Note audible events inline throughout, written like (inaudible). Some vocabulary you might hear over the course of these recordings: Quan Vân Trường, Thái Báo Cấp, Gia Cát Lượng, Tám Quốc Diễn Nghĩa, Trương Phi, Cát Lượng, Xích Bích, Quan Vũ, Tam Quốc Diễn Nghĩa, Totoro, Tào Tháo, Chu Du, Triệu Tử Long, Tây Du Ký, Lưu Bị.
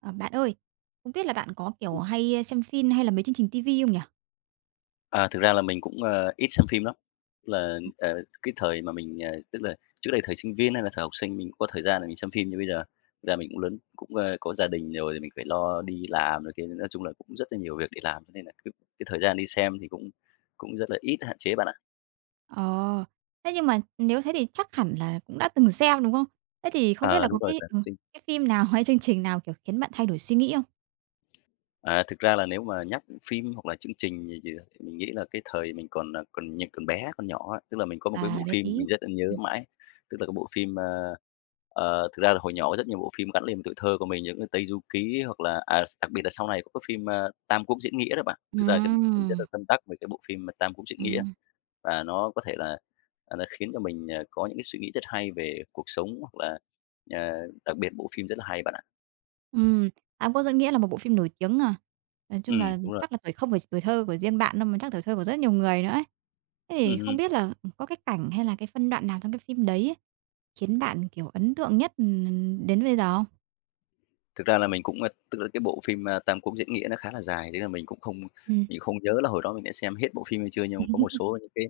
Ờ, bạn ơi, không biết là bạn có, kiểu, hay xem phim hay là mấy chương trình ti không nhỉ? À, thực ra là mình cũng, ít xem phim lắm. Tức là, cái thời mà mình, tức là trước đây thời sinh viên hay là thời học sinh mình cũng có thời gian là mình xem phim, nhưng bây giờ thực ra mình cũng lớn, cũng, có gia đình rồi thì mình phải lo đi làm rồi kia, nên nói chung là cũng rất là nhiều việc để làm, cho nên là cái thời gian đi xem thì cũng cũng rất là ít, hạn chế bạn ạ. Ờ, thế nhưng mà nếu thế thì chắc hẳn là cũng đã từng xem, đúng không? Thế thì không biết Ờ, là đúng có rồi. Cái phim nào hay chương trình nào, kiểu, khiến bạn thay đổi suy nghĩ không? À, thực ra là nếu mà nhắc phim hoặc là chương trình gì gì đó, thì mình nghĩ là cái thời mình còn, còn nh còn bé, còn nhỏ á, tức là mình có một À, cái bộ bé phim tí. mình rất là nhớ Ừm. mãi, tức là cái bộ phim, thực ra là hồi nhỏ có rất nhiều bộ phim gắn liền với tuổi thơ của mình, những cái Tây Du Ký hoặc là, à, s đặc biệt là sau này có cái phim, Tam Quốc Diễn Nghĩa đó bạn. Thực ra cái mình rất là Ừm, tâm đắc về cái bộ phim, mà Tam Quốc Diễn Nghĩa ừm, và nó có thể là, nó khiến cho mình, có những cái suy nghĩ rất hay về cuộc sống hoặc là, à, đặc biệt bộ phim rất là hay bạn ạ. ừm, "Tám Quốc Diễn Nghĩa" là một bộ phim nổi tiếng à? Nói chung là Đúng rồi. chắc là tuổi không phải tuổi thơ của riêng bạn đâu, mà chắc tuổi thơ của rất nhiều người nữa ấy. Thế thì Ừm. không biết là, có cái cảnh hay là cái phân đoạn nào trong cái phim đấy ấy, khiến bạn, kiểu, ấn tượng nhất, đến bây giờ không? Thực ra là mình cũng, tức là cái bộ phim, Tam Quốc diễn nghĩa nó khá là dài, thế là mình cũng không Ừm. mình không nhớ là hồi đó mình đã xem hết bộ phim hay chưa, nhưng mà có một (laughs) số những cái,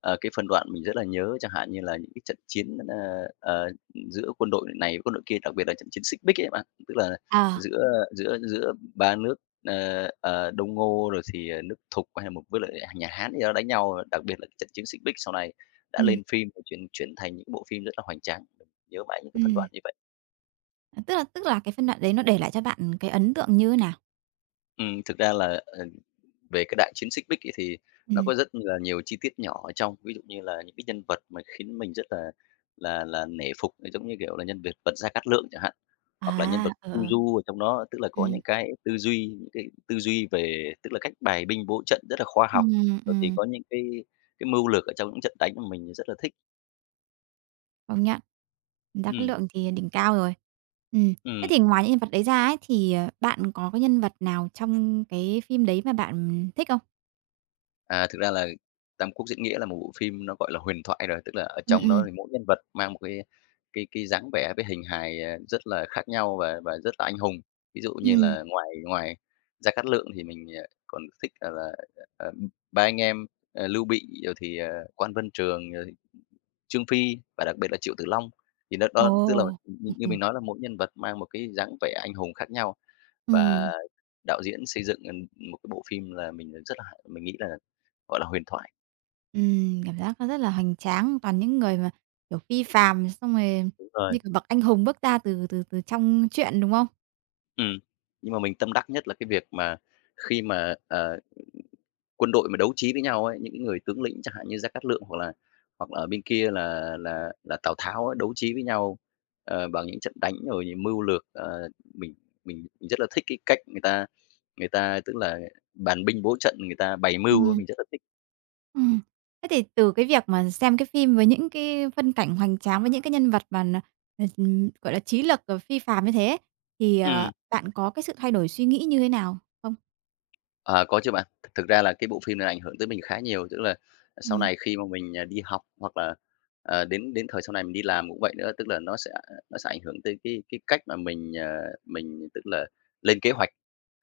cái phân đoạn mình rất là nhớ, chẳng hạn như là những cái trận chiến, giữa quân đội này với quân đội kia, đặc biệt là trận chiến Xích Bích ấy bạn. Tức là Ờ, giữa giữa giữa ba nước, Đông Ngô rồi thì, nước Thục hay là một với lại nhà Hán thì nó đánh nhau, đặc biệt là cái trận chiến Xích Bích sau này đã ừm, lên phim và chuyển chuyển thành những bộ phim rất là hoành tráng. Nhớ mãi những cái phân đoạn ừm, như vậy. tức là cái phân đoạn đấy nó để lại cho bạn cái ấn tượng như thế nào? Thực ra là, về cái đại chiến Xích Bích ấy thì nó Ừm, có rất là nhiều chi tiết nhỏ ở trong, ví dụ như là những cái nhân vật mà khiến mình rất là nể phục, giống như kiểu là, nhân vật vật Gia Cát Lượng chẳng hạn, à, hoặc là nhân vật ờ, Chu ờ. Du ở trong đó, tức là có Ừm, những cái tư duy về tức là cách bày binh bố trận rất là khoa học, ừm, rồi thì ừm, có những cái mưu lược ở trong những trận đánh mà mình rất là thích. công nhận, ra Cát Ừm, Lượng thì đỉnh cao rồi. Ừm, thế ừm. thì ngoài những nhân vật đấy ra ấy, thì, bạn có cái nhân vật nào trong cái phim đấy mà bạn thích không? À, thực ra là "Tam Quốc diễn nghĩa" là một bộ phim nó, gọi là, huyền thoại rồi, tức là ở Ừm, trong nó ừm, thì mỗi nhân vật mang một cái dáng vẻ với hình hài, rất là khác nhau và rất là anh hùng. Ví dụ như ừm, là ngoài ngoài Gia Cát Lượng thì mình, còn thích, ờ, ba anh em, Lưu Bị, rồi thì, Quan Vân Trường, rồi thì Trương Phi và đặc biệt là Triệu Tử Long. Thì nó ồ. đó, tức là như như (laughs) mình nói là mỗi nhân vật mang một cái dáng vẻ anh hùng khác nhau, và Ừm, đạo diễn xây dựng, một cái bộ phim là mình rất là mình nghĩ là, gọi là, huyền thoại. Cảm giác nó rất là hoành tráng, toàn những người mà, kiểu, phi phàm, xong rồi Đúng rồi. như, kiểu, bậc anh hùng bước ra từ từ từ trong truyện, đúng không? Ừm. Nhưng mà mình tâm đắc nhất là cái việc mà khi mà, quân đội mà đấu trí với nhau ấy, những người tướng lĩnh chẳng hạn như Gia Cát Lượng hoặc là ở bên kia là Tào Tháo á, đấu trí với nhau, bằng những trận đánh rồi những mưu lược. Mình rất là thích cái cách người ta, tức là, bàn binh bố trận, người ta bày mưu á, Ừm, mình rất là thích. ừm. Thế thì từ cái việc mà xem cái phim với những cái phân cảnh hoành tráng, với những cái nhân vật mà gọi là, trí lực, phi phàm như thế ấy, thì, Ừm. bạn có cái sự thay đổi suy nghĩ như thế nào không? Ờ, có chứ bạn. Thực thực ra là cái bộ phim này ảnh hưởng tới mình khá nhiều, tức là sau Ừm, này khi mà mình, đi học hoặc là, ờ, đến đến thời sau này mình đi làm cũng vậy nữa, tức là nó sẽ ảnh hưởng tới cái cách mà mình, tức là, lên kế hoạch.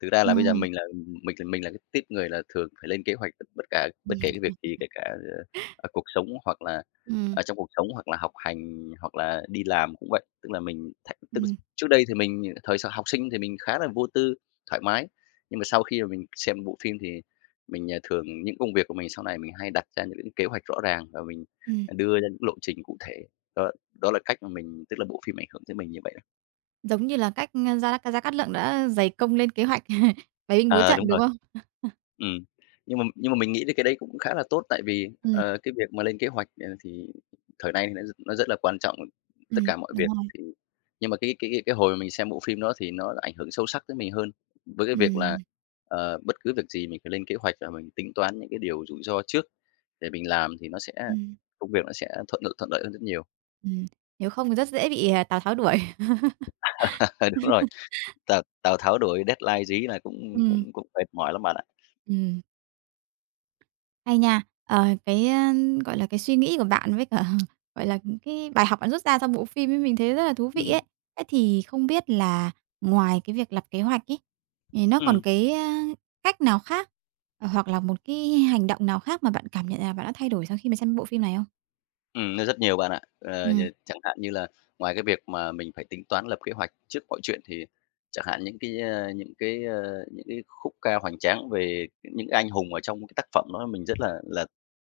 Thực ra là bây giờ ừm, mình là cái tuýp người là thường phải lên kế hoạch tất bất cả bất kể cái ừm, việc gì, kể cả, cuộc sống hoặc là, ừm, trong cuộc sống hoặc là học hành hoặc là đi làm cũng vậy. Tức là ừm, trước đây thì mình thời học sinh thì mình khá là vô tư, thoải mái, nhưng mà sau khi mà mình xem bộ phim thì mình, thường những công việc của mình sau này mình hay đặt ra những kế hoạch rõ ràng và mình, ừm, đưa ra những lộ trình cụ thể. Đó đó là cách mà mình tức là bộ phim ảnh hưởng tới mình như vậy. giống như là cách, ơ, Gia Gia Cát Lượng đã dày công lên kế hoạch (laughs) bày binh bố Ờ, đúng trận, đúng rồi. không? Ừm, nhưng mà mình nghĩ thì cái đấy cũng khá là tốt, tại vì, Ừm, cái việc mà lên kế hoạch, thì thời nay nó rất là quan trọng tất cả mọi đúng việc, rồi, thì nhưng mà cái hồi mà mình xem bộ phim đó thì nó ảnh hưởng sâu sắc tới mình hơn, với cái việc là, ừm, bất cứ việc gì mình phải lên kế hoạch và mình tính toán những cái điều rủi ro trước để mình làm thì nó sẽ ừm, công việc nó sẽ thuận lợi hơn rất nhiều. ừm, nếu không thì rất dễ bị, à, Tào Tháo đuổi. (laughs) (laughs) Đúng rồi, Tào Tào Tháo đổi deadline dí là cũng Ừm, cũng cũng mệt mỏi lắm bạn ạ. ừm. Hay nha. Gọi là, cái suy nghĩ của bạn với cả, (laughs) gọi là, cái bài học bạn rút ra sau bộ phim ấy mình thấy rất là thú vị Ừm, ấy. Thế thì không biết là ngoài cái việc lập kế hoạch ấy, thì nó còn ừm. Cách nào khác, hoặc là một cái hành động nào khác mà bạn cảm nhận là bạn đã thay đổi sau khi mà xem bộ phim này không? Nó rất nhiều bạn ạ. Ờ, nh Ừm. Chẳng hạn như là ngoài cái việc mà mình phải tính toán lập kế hoạch trước mọi chuyện thì chẳng hạn những cái khúc ca hoành tráng về những cái anh hùng ở trong cái tác phẩm đó mình rất là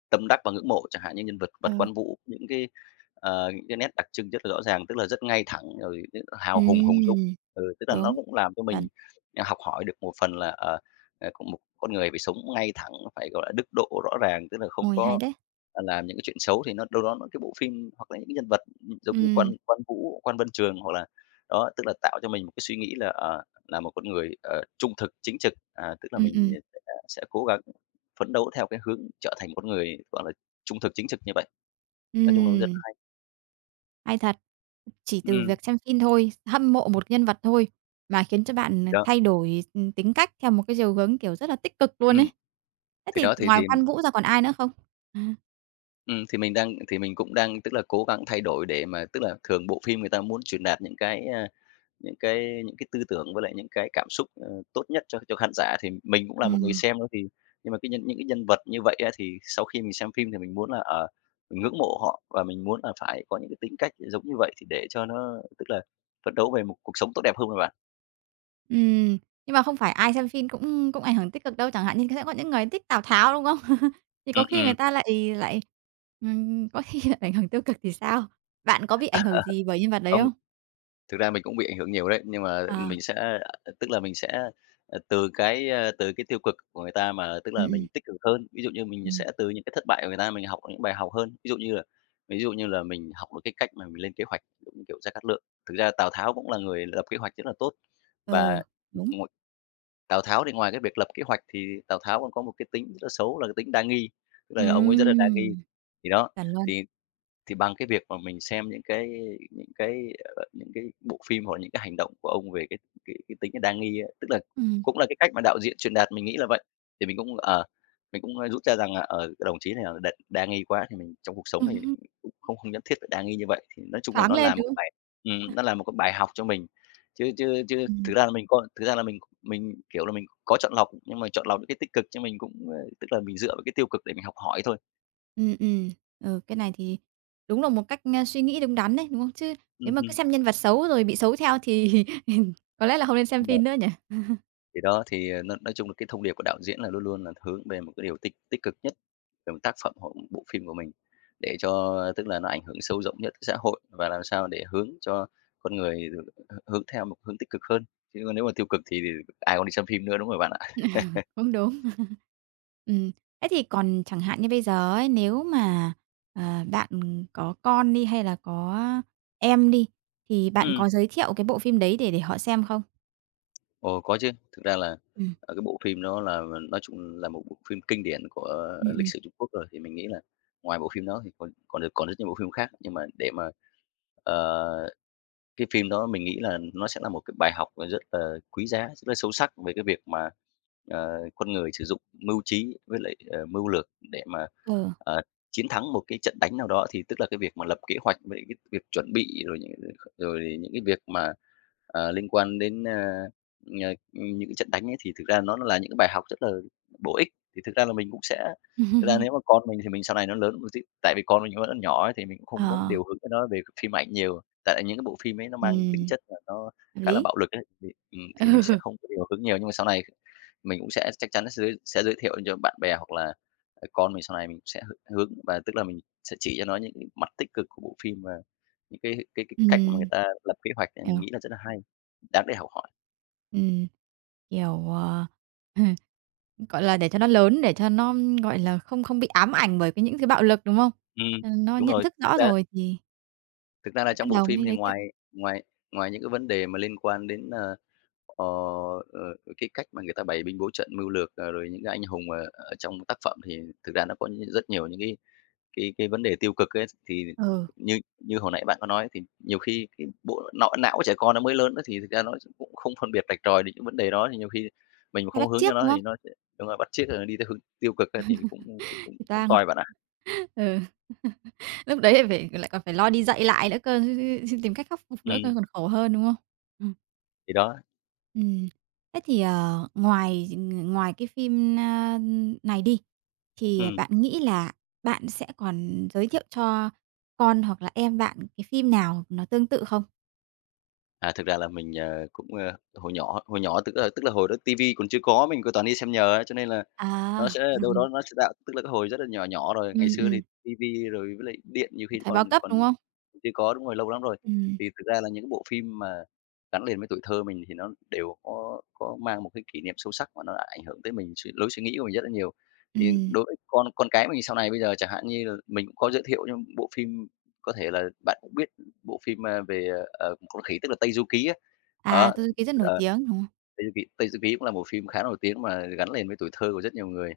tâm đắc và ngưỡng mộ, chẳng hạn như nhân vật Vật Ừ. Quan Vũ, những cái nét đặc trưng rất là rõ ràng, tức là rất ngay thẳng rồi rất là hào hùng, hùng dũng. Ừm, Ừ, tức là nó đúng, cũng làm cho chuẩn. mình, học hỏi được một phần là, cũng một con người phải sống ngay thẳng, phải, gọi là, đức độ rõ ràng, tức là không Ôi, hay có đấy. là làm những cái chuyện xấu thì nó đâu đó nó cái bộ phim hoặc là những cái nhân vật, giống như Quan Ừ, Quan Vũ, Quan Vân Trường hoặc là đó, tức là tạo cho mình một cái suy nghĩ là, là một con người, trung thực, chính trực, tức là ừ, mình ừ. sẽ cố gắng phấn đấu theo cái hướng trở thành một con người, gọi là, trung thực, chính trực như vậy. Nói chung là rất là Ừm. hay. Hay thật! Chỉ từ Ừm, việc xem phim thôi, hâm mộ một nhân vật thôi mà khiến cho bạn, đó, thay đổi, tính cách theo một cái chiều hướng, kiểu, rất là tích cực luôn ừm, ấy. Thế thì thì đó thì, ngoài Quan Vũ ra còn ai nữa không? À, thì mình đang thì mình cũng đang, tức là, cố gắng thay đổi để mà tức là thường bộ phim người ta muốn truyền đạt những cái, tư tưởng với lại những cái cảm xúc, tốt nhất cho khán giả thì mình cũng là một người ừm, xem thôi thì nhưng mà cái nhân những cái nhân vật như vậy á, thì sau khi mình xem phim thì mình muốn là, mình ngưỡng mộ họ và mình muốn là phải có những cái tính cách giống như vậy thì để cho nó tức là phấn đấu về một cuộc sống tốt đẹp hơn mà bạn. ừm, nhưng mà không phải ai xem phim cũng cũng ảnh hưởng tích cực đâu, chẳng hạn như sẽ có những người thích Tào Tháo, đúng không? (laughs) Thì có Ừm, khi ừm. người ta lại lại, có khi lại ảnh hưởng tiêu cực thì sao? Bạn có bị ảnh hưởng gì bởi nhân vật đấy Ông (laughs) không? thực ra mình cũng bị ảnh hưởng nhiều đấy, nhưng mà À, mình sẽ, tức là mình sẽ, từ cái tiêu cực của người ta mà tức ừm, là ừm, mình tích cực hơn. Ví dụ như mình ừm, sẽ từ những cái thất bại của người ta mình học những bài học hơn. Ví dụ như là mình học được cái cách mà mình lên kế hoạch, giống như kiểu Gia Cát Lượng. Thực ra Tào Tháo cũng là người lập kế hoạch rất là tốt và ừ, đúng. ngồi Tào Tháo thì ngoài cái việc lập kế hoạch thì Tào Tháo còn có một cái tính rất là xấu là cái tính đa nghi, tức là ông ấy rất là đa nghi. Ừm, Thì đó, chuẩn luôn, thì thì bằng cái việc mà mình xem những cái, những cái bộ phim hoặc là những cái hành động của ông về cái tính đa nghi á, tức là ừm. cũng là cái cách mà đạo diễn truyền đạt, mình nghĩ là vậy. Thì mình mình cũng rút ra rằng là, đồng chí này là đa đa nghi quá thì mình trong cuộc sống này (laughs) cũng không không nhất thiết phải đa nghi như vậy. Thì nói chung là Thoáng nó lên, là một đúng cái không? bài nó là một cái bài học cho mình, chứ chứ chứ Ừm. Thực ra là mình, kiểu là, mình có chọn lọc, nhưng mà chọn lọc những cái tích cực chứ mình cũng, ơ tức là mình dựa vào cái tiêu cực để mình học hỏi thôi. Ừm, ừm. Ừ, cái này thì đúng là một cách, suy nghĩ đúng đắn đấy, đúng không? Chứ nếu mà cứ Hưm. xem nhân vật xấu rồi bị xấu theo thì (laughs) có lẽ là không nên xem phim nữa nhỉ? Thì đó, nói chung là cái thông điệp của đạo diễn là luôn luôn là hướng về một cái điều tích tích cực nhất về một tác phẩm hoặc một bộ phim của mình, để cho tức là nó ảnh hưởng sâu rộng nhất tới xã hội và làm sao để hướng cho con người được hướng theo một hướng tích cực hơn, chứ còn nếu mà tiêu cực thì ai còn đi xem phim nữa, đúng rồi bạn ạ. Cũng đúng. Ừm, thế thì còn chẳng hạn như bây giờ ấy, nếu mà, à, bạn có con đi hay là có em đi, thì bạn Ừ. có giới thiệu cái bộ phim đấy để họ xem không? Ồ, có chứ. Thực ra là, Ừm, cái bộ phim đó là nói chung là một bộ phim kinh điển của ừm, lịch ừm, sử Trung Quốc rồi, thì mình nghĩ là ngoài bộ phim đó thì còn còn được còn rất nhiều bộ phim khác, nhưng mà để mà, ờ cái phim đó mình nghĩ là nó sẽ là một cái bài học, rất là quý giá, rất là sâu sắc về cái việc mà, con người sử dụng mưu trí với lại, mưu lược để mà, ừ. ờ, chiến thắng một cái trận đánh nào đó. Thì tức là cái việc mà lập kế hoạch với cái việc chuẩn bị rồi những cái việc mà, liên quan đến, ờ, những cái trận đánh ấy thì thực ra nó là những cái bài học rất là bổ ích. Thì thực ra là mình cũng sẽ thực ra nếu mà (laughs) con mình thì mình sau này nó lớn một tí tại vì con mình nó vẫn còn nhỏ ấy thì mình cũng Ờ, không muốn điều hướng cho nó về phim ảnh nhiều. Tại là những cái bộ phim ấy nó mang tính ừm, chất là nó hợp khá là lý. bạo lực ấy, thì mình sẽ không (laughs) có điều hướng nhiều, nhưng mà sau này mình cũng sẽ chắc chắn sẽ giới thiệu cho bạn bè hoặc là, con mình sau này mình sẽ hướng và tức là mình sẽ chỉ cho nó những cái mặt tích cực của bộ phim và những cái Ừ, cách mà người ừm, ta lập kế hoạch, thì ờ. mình nghĩ là rất là hay, đáng để học hỏi. Ừm, kiểu, (laughs) gọi là, để cho nó lớn, để cho nó, gọi là, không không bị ám ảnh bởi cái những cái bạo lực, đúng không? Ừm, Ờ, nó đúng nhận rồi, thức thực rõ ra rồi thì thực ra là trong bắt bộ đầu phim mới thì giới thiệu. ngoài ngoài ngoài những cái vấn đề mà liên quan đến, ờ, ờ, cái cách mà người ta bày binh bố trận mưu lược, rồi những cái anh hùng ở ở trong tác phẩm thì thực ra nó có rất nhiều những cái vấn đề tiêu cực ấy. Thì Ừ, như như hồi nãy bạn có nói, thì nhiều khi cái bộ não não của trẻ con nó mới lớn á, thì thực ra nó cũng không phân biệt rạch ròi được những vấn đề đó, thì nhiều khi mình mà hay không bắt hướng cho chước, nó đúng thì không? nó sẽ đúng rồi, bắt chước, đi theo hướng tiêu cực á thì cũng cũng cũng Thì cũng toang, toi bạn ạ. ừ, (laughs) lúc đấy lại phải lại còn phải lo đi dạy lại nữa cơ, (laughs) tìm cách khắc phục nữa cơ Ừm, còn khổ hơn, đúng không? Ừ. thì đó, Ừm. Thế thì, ờ, ngoài ngoài cái phim, này đi, thì ừm. bạn nghĩ là bạn sẽ còn giới thiệu cho con hoặc là em bạn cái phim nào nó tương tự không? À, thực ra là mình, hồi nhỏ tức là hồi đó ti còn chưa có, mình cứ toàn đi xem nhờ á, cho nên là nó À. sẽ đâu (laughs) đó nó sẽ tạo tức là cái hồi rất là nhỏ nhỏ rồi, ngày Ừm, xưa thì ừm, tivi rồi với lại điện nhiều khi Thái còn Báo Cấp, còn đúng không? chưa có đúng rồi, lâu lắm rồi. Ừm, Thì thực ra là những bộ phim mà gắn liền với tuổi thơ mình thì nó đều có mang một cái kỷ niệm sâu sắc mà nó đã ảnh hưởng tới mình lối suy nghĩ của mình rất là nhiều. Thì ừm. đối với con cái mình sau này bây giờ chẳng hạn như là mình cũng có giới thiệu những bộ phim có thể là bạn cũng biết bộ phim, a, về, à, ờ, con khỉ tức là Tây Du Ký á. À, Đó, Totoro rất nổi ờ, tiếng, đúng không? Tây Du Ký cũng là một phim khá nổi tiếng mà gắn liền với tuổi thơ của rất nhiều người.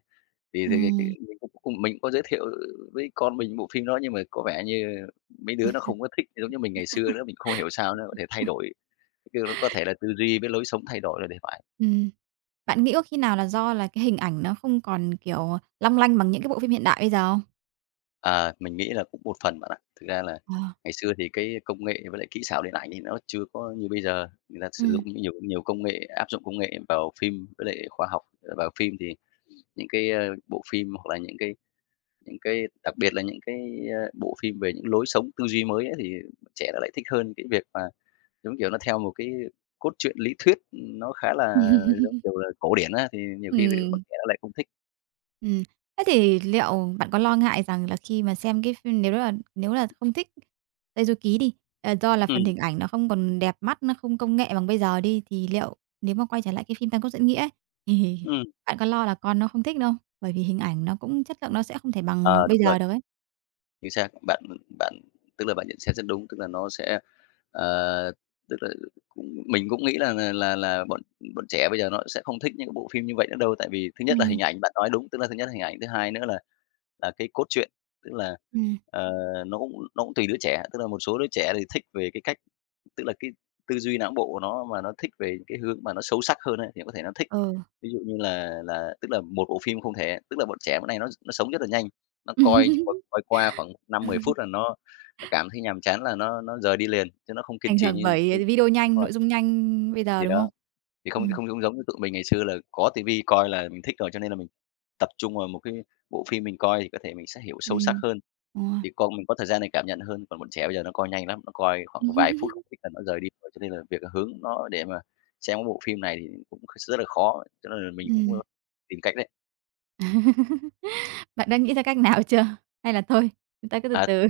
Thì cái Ừm. mình cũng cũng mình cũng có giới thiệu với con mình bộ phim đó nhưng mà có vẻ như mấy đứa nó không có thích giống như mình ngày xưa nữa, mình không hiểu sao nó có thể thay đổi, kêu có thể là tư duy với lối sống thay đổi rồi thì phải. Ừm. Bạn nghĩ có khi nào là do là cái hình ảnh nó không còn, kiểu, long lanh bằng những cái bộ phim hiện đại bây giờ không? À, mình nghĩ là cũng một phần bạn ạ. Thực ra là Ờ, ngày xưa thì cái công nghệ với lại kỹ xảo điện ảnh thì nó chưa có như bây giờ, người ta sử dụng ừm. nhiều nhiều công nghệ, áp dụng công nghệ vào phim với lại khoa học vào phim thì những bộ phim hoặc là những cái những cái đặc biệt là những bộ phim về những lối sống tư duy mới ấy, thì bọn trẻ nó lại thích hơn cái việc mà, giống kiểu, nó theo một cái cốt truyện lý thuyết, ừ, nó khá là, Ừm. (laughs) giống kiểu là, cổ điển á, thì nhiều khi thì bọn trẻ nó lại không thích. Ừm, thế thì liệu bạn có lo ngại rằng là khi mà xem cái phim nếu là không thích Tây Du Ký đi, do là phần Ừm, hình ảnh nó không còn đẹp mắt, nó không công nghệ bằng bây giờ đi, thì liệu nếu mà quay trở lại cái phim Tam Quốc diễn nghĩa ấy, thì (laughs) ừm, bạn có lo là con nó không thích không? Bởi vì hình ảnh nó cũng chất lượng nó sẽ không thể bằng ờ, bây đúng rồi. giờ được ấy. Chính xác, bạn bạn tức là bạn nhận xét rất đúng, tức là nó sẽ, ờ, tức là cũng mình cũng nghĩ là bọn bọn trẻ bây giờ nó sẽ không thích những cái bộ phim như vậy nữa đâu. Tại vì thứ nhất là hình Ừm, ảnh, bạn nói đúng, tức là thứ nhất là hình ảnh, thứ hai nữa là cái cốt truyện, tức là, ừm. ờ, nó cũng tùy đứa trẻ, tức là một số đứa trẻ thì thích về cái cách tức là cái tư duy não bộ của nó mà nó thích về cái hướng mà nó sâu sắc hơn ấy, thì có thể nó thích. Ừ. Ví dụ như là tức là một bộ phim không thể tức là bọn trẻ bữa nay nó sống rất là nhanh, nó coi chỉ coi (laughs) coi qua khoảng năm mười phút là nó cảm thấy nhàm chán là nó rời đi liền, chứ nó không kiên Ảnh trì hưởng như như bởi video đúng nhanh, rồi, nội dung nhanh bây giờ, thì đúng không? đó, thì không Ừm. không không giống như tụi mình ngày xưa là có tivi coi là mình thích rồi, cho nên là mình tập trung vào một cái bộ phim mình coi thì có thể mình sẽ hiểu sâu sắc Ừm. hơn. Ờ. Thì con mình có thời gian để cảm nhận hơn, còn bọn trẻ bây giờ nó coi nhanh lắm, nó coi khoảng vài phút không thích (laughs) là nó rời đi rồi. Cho nên là việc hướng nó để mà xem cái bộ phim này thì cũng rất là khó, cho nên là mình Ừm. tìm cách đấy. Bạn đã nghĩ ra cách nào chưa? Hay là thôi, chúng ta cứ từ À, từ?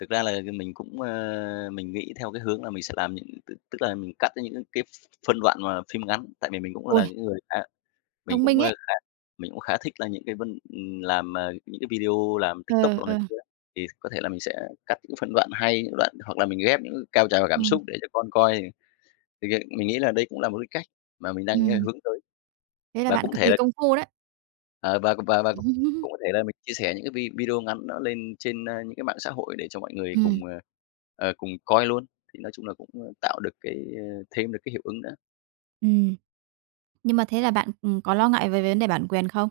thực ra là mình mình nghĩ theo cái hướng là mình sẽ làm những tức tức là mình cắt những cái phân đoạn mà phim ngắn, tại vì mình cũng là Ôi, những người khá mình thông minh ấy. khá mình cũng khá thích là những cái vân làm, những cái video làm TikTok ờ đồ này ờ kia. Thì có thể là mình sẽ cắt những phân đoạn hay, những đoạn hoặc là mình ghép những cao trào cảm ừm, xúc để cho con coi. Thì việc mình nghĩ là đây cũng là một cái cách mà mình ừm, hướng tới thế là và bạn cũng cực thể kỳ là, công phu đấy. và cũng cũng có (laughs) thể là mình chia sẻ những cái video ngắn nó lên trên, những cái mạng xã hội để cho mọi người Ừm, cùng coi luôn. Thì nói chung là tạo được thêm được cái hiệu ứng nữa. ừm, nhưng mà thế là bạn, có lo ngại về vấn đề bản quyền không?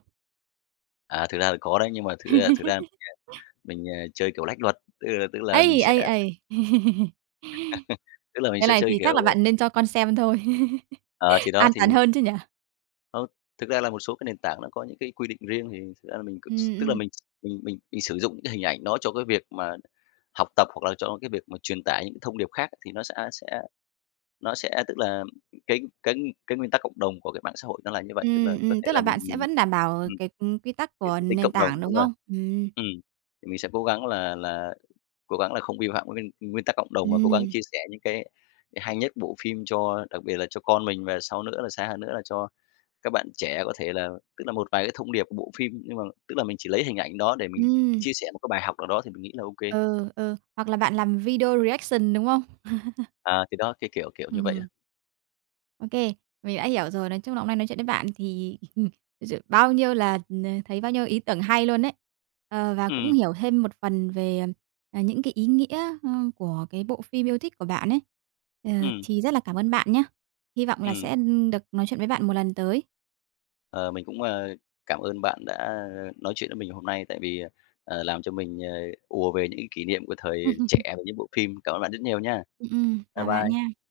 À, thực ra là có đấy, nhưng mà thực ra (laughs) mình, chơi kiểu lách luật, tức là mình Ấy, sẽ ấy, ấy! (laughs) (laughs) tức là mình Cái sẽ này chơi thì kiểu chắc là bạn nên cho con xem thôi, (laughs) ờ, thì đó an thì toàn hơn chứ nhỉ? không, thực ra là một số cái nền tảng nó có những cái quy định riêng thì thực ra là mình cứ Ừm, tức là ừm, mình mình sử dụng những cái hình ảnh đó cho cái việc mà học tập hoặc là cho cái việc mà truyền tải những cái thông điệp khác thì nó sẽ tức là cái cái cái nguyên tắc cộng đồng của cái mạng xã hội nó là như vậy, tức là có thể tức là là bạn mình sẽ mình vẫn đảm bảo ừm, cái, quy tắc của cái tính nền cộng đồng tảng, đúng đúng rồi, không? Ừm, thì mình sẽ cố gắng là cố gắng là không vi phạm cái nguyên nguyên tắc cộng đồng mà cố gắng ừm, chia sẻ những cái hay nhất bộ phim cho đặc biệt là cho con mình và sau nữa là xa hơn nữa là cho các bạn trẻ có thể là tức là một vài cái thông điệp của bộ phim, nhưng mà tức là mình chỉ lấy hình ảnh đó để mình ừm, chia sẻ một cái bài học nào đó thì mình nghĩ là ok. ừ, ừ, hoặc là bạn làm video reaction, đúng không? À, thì đó, cái kiểu, kiểu như vậy á. Ừm. Ô kê, mình đã hiểu rồi. Nói chung là hôm nay nói chuyện với bạn thì (laughs) thực sự bao nhiêu là n thấy bao nhiêu ý tưởng hay luôn ấy. Ờ, và cũng Ừm, hiểu thêm một phần về, à, những cái ý nghĩa, của cái bộ phim yêu thích của bạn ấy. Ờ, ừm, thì rất là cảm ơn bạn nhá. Hy vọng là ừm. sẽ, được nói chuyện với bạn một lần tới. Ờ, mình cảm ơn bạn đã nói chuyện với mình hôm nay tại vì, làm cho mình, ùa về những cái kỷ niệm của thời Ừm, trẻ với những bộ phim. Cảm ơn bạn rất nhiều nha. Bye chào bạn bye. nha.